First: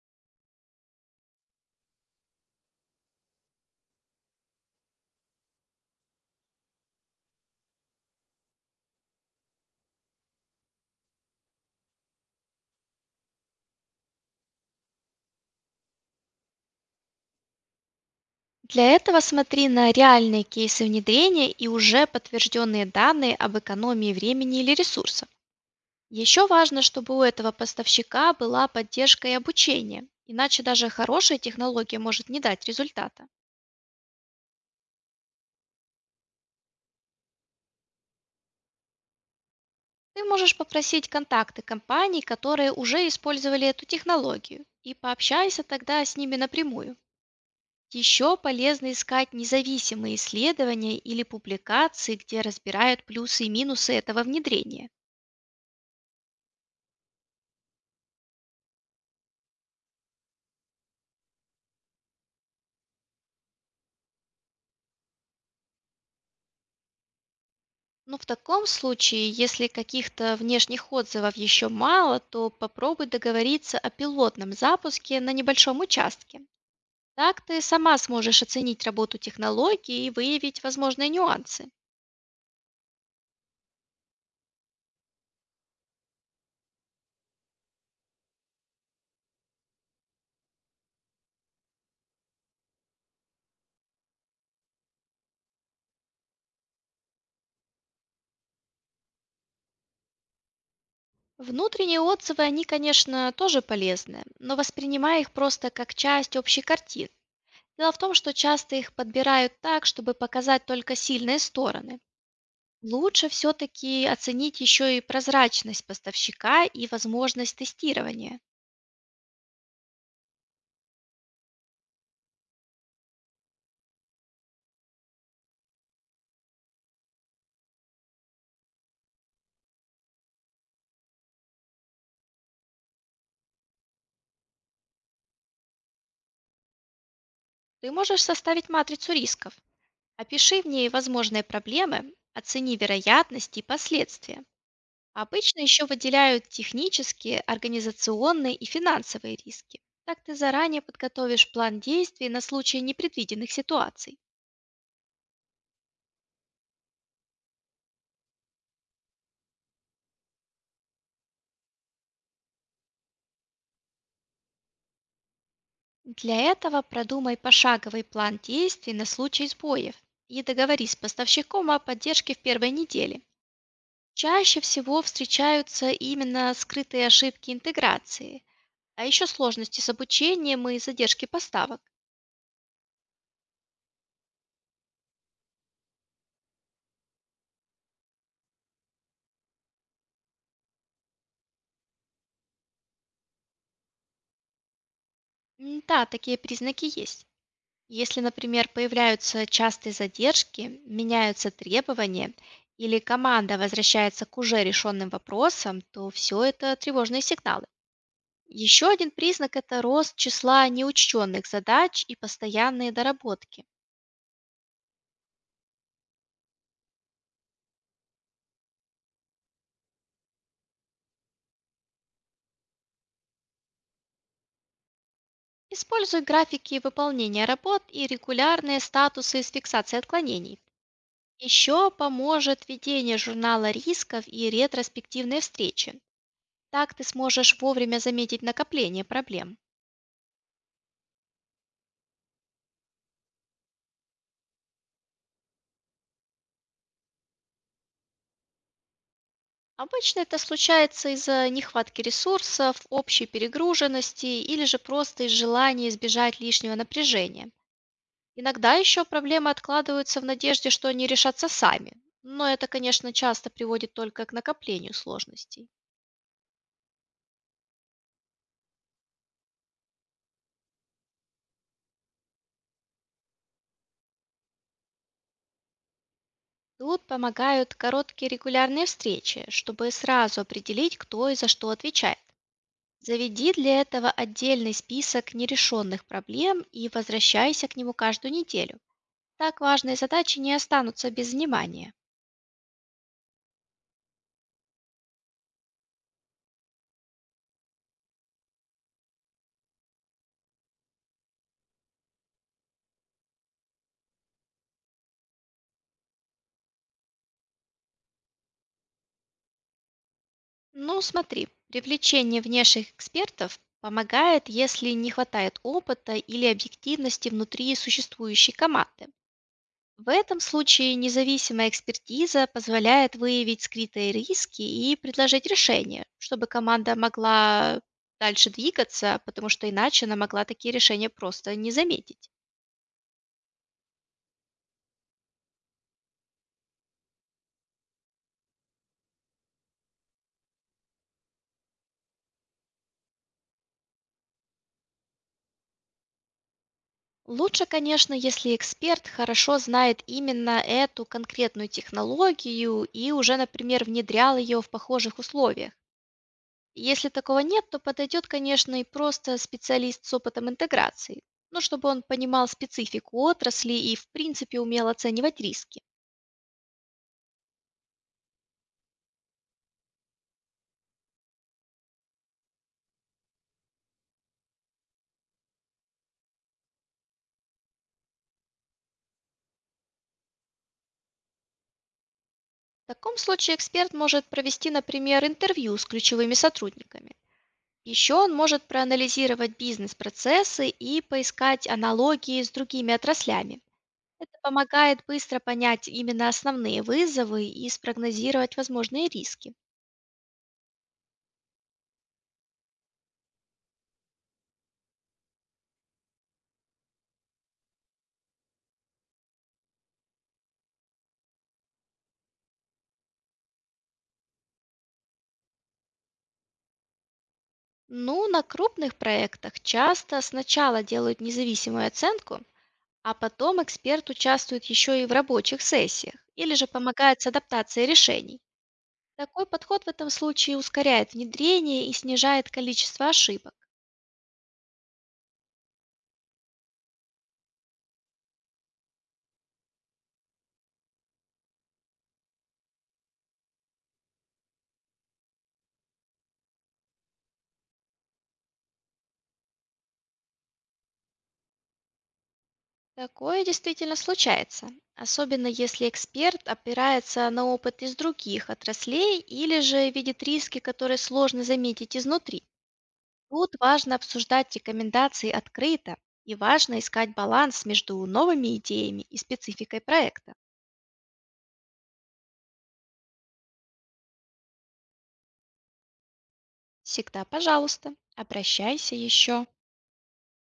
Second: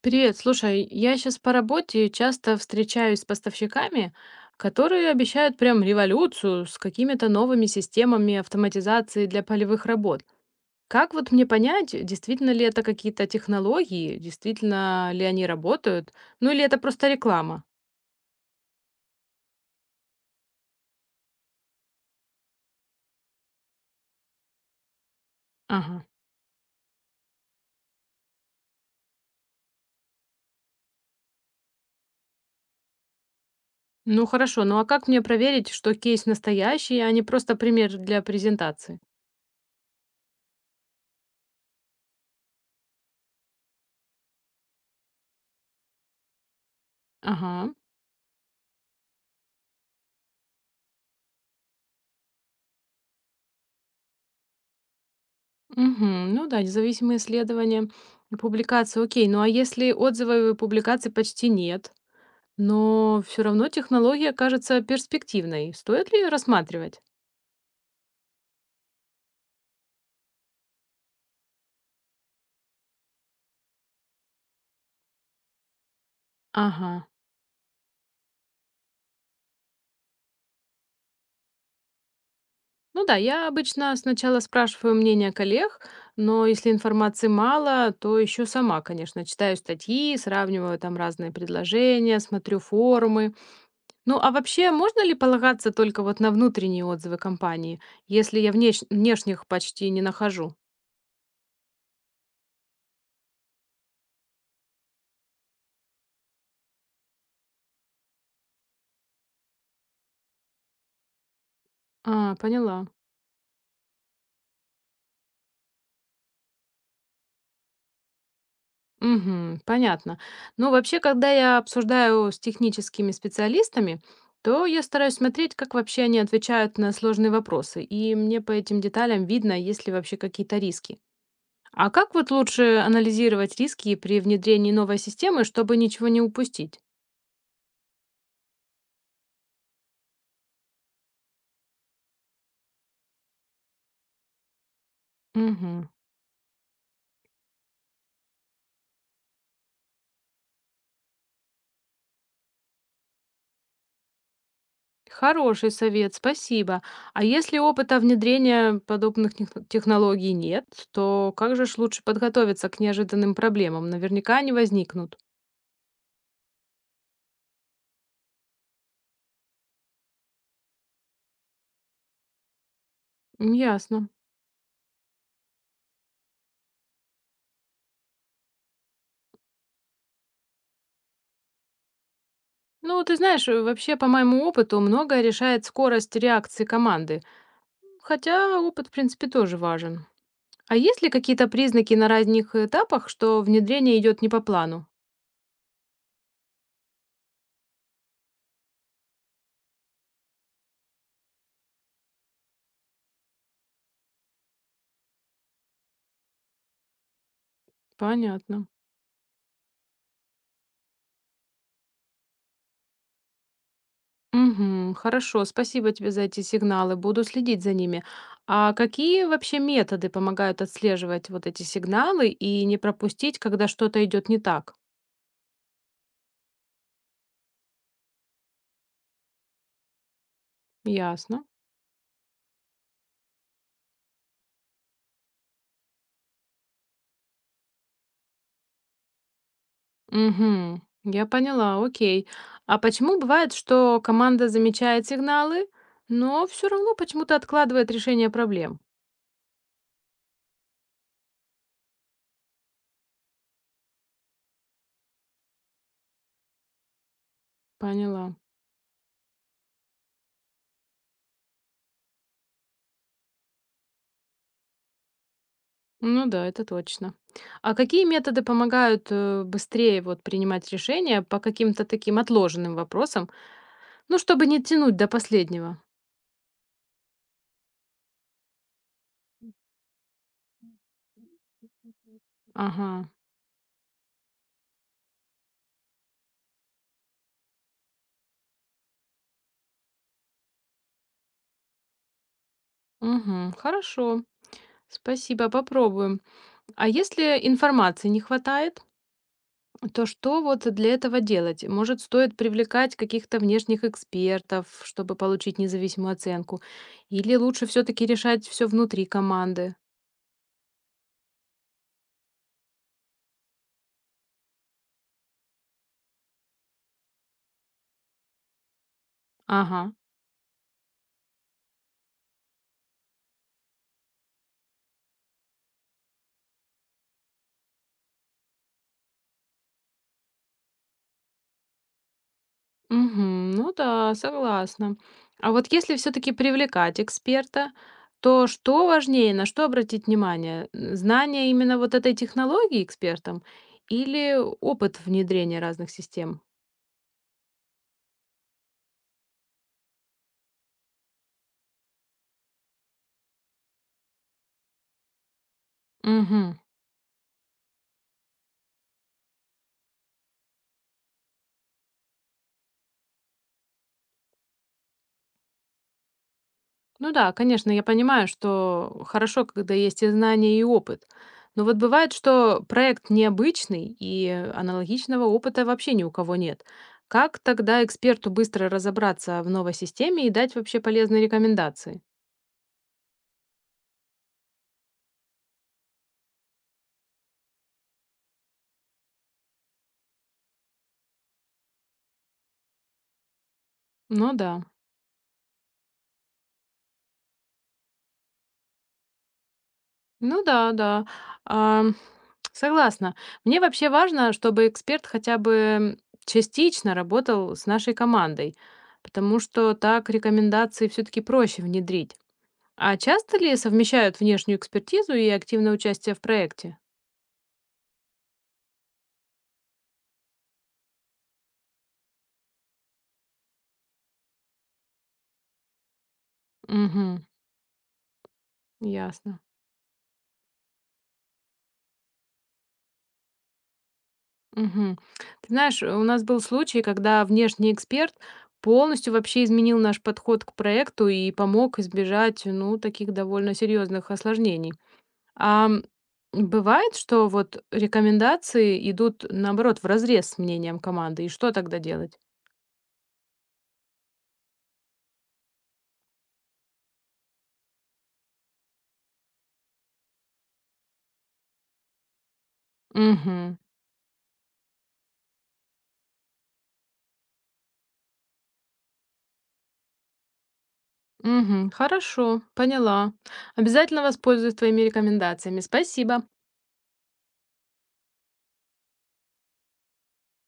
Привет, слушай, я сейчас по работе часто встречаюсь с поставщиками, которые обещают прям революцию с какими-то новыми системами автоматизации для полевых работ. Как вот мне понять, действительно ли это какие-то технологии, действительно ли они работают, ну или это просто реклама? Для этого смотри на реальные кейсы внедрения и уже подтвержденные данные об экономии времени или ресурсов. Ага. Еще важно, чтобы у этого поставщика была поддержка и обучение, иначе даже хорошая технология может не дать результата. Ну хорошо, ну а как мне проверить, что кейс настоящий, а не просто пример для презентации? Ты можешь попросить контакты компаний, которые уже использовали эту технологию, и пообщайся тогда с ними напрямую. Ага. Еще полезно искать независимые исследования или публикации, где разбирают плюсы и минусы этого внедрения. Мгм. Ну да, независимые исследования и публикации, окей. Ну а если отзывов и публикаций почти нет, но все равно технология кажется перспективной, стоит ли её рассматривать? Ну, в таком случае, если каких-то внешних отзывов еще мало, то попробуй договориться о пилотном запуске на небольшом участке. Ага. Так ты сама сможешь оценить работу технологии и выявить возможные нюансы. Ну да, я обычно сначала спрашиваю мнение коллег, но если информации мало, то еще сама, конечно, читаю статьи, сравниваю там разные предложения, смотрю форумы. Ну а вообще, можно ли полагаться только вот на внутренние отзывы компании, если я внешних почти не нахожу? Внутренние отзывы, они, конечно, тоже полезны, но воспринимай их просто как часть общей картины. Дело в том, что часто их подбирают так, чтобы показать только сильные стороны. А, поняла. Лучше все-таки оценить еще и прозрачность поставщика и возможность тестирования. Мгм. Понятно. Ну, вообще, когда я обсуждаю с техническими специалистами, то я стараюсь смотреть, как вообще они отвечают на сложные вопросы. И мне по этим деталям видно, есть ли вообще какие-то риски. А как вот лучше анализировать риски при внедрении новой системы, чтобы ничего не упустить? Ты можешь составить матрицу рисков. Опиши в ней возможные проблемы, оцени вероятности и последствия. Обычно Мгм. еще выделяют технические, организационные и финансовые риски. Так ты заранее подготовишь план действий на случай непредвиденных ситуаций. Хороший совет, спасибо. А если опыта внедрения подобных технологий нет, то как же ж лучше подготовиться к неожиданным проблемам? Наверняка они возникнут. Для этого продумай пошаговый план действий на случай сбоев и договорись с поставщиком о поддержке в первой неделе. М, ясно. Чаще всего встречаются именно скрытые ошибки интеграции. А еще сложности с обучением и задержки поставок. Ну, ты знаешь, вообще, по моему опыту, многое решает скорость реакции команды. Хотя опыт, в принципе, тоже важен. А есть ли какие-то признаки на разных этапах, что внедрение идет не по плану? Да, такие признаки есть. Если, например, появляются частые задержки, меняются требования или команда возвращается к уже решенным вопросам, то все это тревожные сигналы. Понятно. Еще один признак – это рост числа неучтенных задач и постоянные доработки. Угу, хорошо, спасибо тебе за эти сигналы, буду следить за ними. А какие вообще методы помогают отслеживать вот эти сигналы и не пропустить, когда что-то идет не так? Используй графики выполнения работ и регулярные статусы с фиксацией отклонений. Ясно. Еще поможет ведение журнала рисков и ретроспективные встречи. Так ты сможешь вовремя заметить накопление проблем. Угу, я поняла, окей. А почему бывает, что команда замечает сигналы, но все равно почему-то откладывает решение проблем? Обычно это случается из-за нехватки ресурсов, общей перегруженности или же просто из желания избежать лишнего напряжения. Поняла. Иногда еще проблемы откладываются в надежде, что они решатся сами. Но это, конечно, часто приводит только к накоплению сложностей. Ну да, это точно. А какие методы помогают быстрее вот принимать решения по каким-то таким отложенным вопросам, ну, чтобы не тянуть до последнего? Тут помогают короткие регулярные встречи, чтобы сразу определить, кто и за что отвечает. Ага. Заведи для этого отдельный список нерешенных проблем и возвращайся к нему каждую неделю. Так важные задачи не останутся без внимания. Угу. Хорошо. Спасибо, попробуем. А если информации не хватает? То что вот для этого делать? Может, стоит привлекать каких-то внешних экспертов, чтобы получить независимую оценку? Или лучше все-таки решать все внутри команды? Ну, смотри, привлечение внешних экспертов помогает, если не хватает опыта или объективности внутри существующей команды. Ага. В этом случае независимая экспертиза позволяет выявить скрытые риски и предложить решение, чтобы команда могла дальше двигаться, потому что иначе она могла такие решения просто не заметить. Мгм. Ну да, согласна. А вот если все-таки привлекать эксперта, то что важнее, на что обратить внимание? Знание именно вот этой технологии экспертом или опыт внедрения разных систем? Лучше, конечно, если эксперт хорошо знает именно эту конкретную технологию и уже, например, внедрял ее в похожих условиях. Если такого нет, то подойдет, конечно, и просто специалист с опытом интеграции, ну, чтобы он понимал специфику отрасли и, в принципе, умел оценивать риски. Ну да, конечно, я понимаю, что хорошо, когда есть и знания, и опыт. Но вот бывает, что проект необычный, и аналогичного опыта вообще ни у кого нет. Как тогда эксперту быстро разобраться в новой системе и дать вообще полезные рекомендации? В таком случае эксперт может провести, например, интервью с ключевыми сотрудниками. Еще он может проанализировать бизнес-процессы и поискать аналогии с другими отраслями. Ну Это да, помогает быстро понять именно основные вызовы и спрогнозировать возможные риски. ну да, да. А, согласна. Мне вообще важно, чтобы эксперт хотя бы частично работал с нашей командой, потому что так рекомендации все-таки проще внедрить. А часто ли совмещают внешнюю экспертизу и активное участие в проекте? Ну, на крупных проектах часто сначала делают независимую оценку, а потом эксперт участвует еще и в рабочих сессиях или же Угу, помогает с адаптацией решений. ясно. Такой подход в этом случае ускоряет внедрение и снижает количество ошибок. Мгм. Ты знаешь, у нас был случай, когда внешний эксперт полностью вообще изменил наш подход к проекту и помог избежать, ну, таких довольно серьезных осложнений. А м, бывает, что вот рекомендации идут, наоборот, в разрез с мнением команды, и что тогда делать? Такое действительно случается, особенно если эксперт опирается на опыт из других отраслей или же видит риски, которые сложно заметить изнутри. Тут Угу. важно обсуждать рекомендации открыто и важно искать баланс между новыми идеями и спецификой проекта. Угу. Хорошо, поняла. Обязательно воспользуюсь твоими рекомендациями. Спасибо. Всегда, пожалуйста, обращайся еще.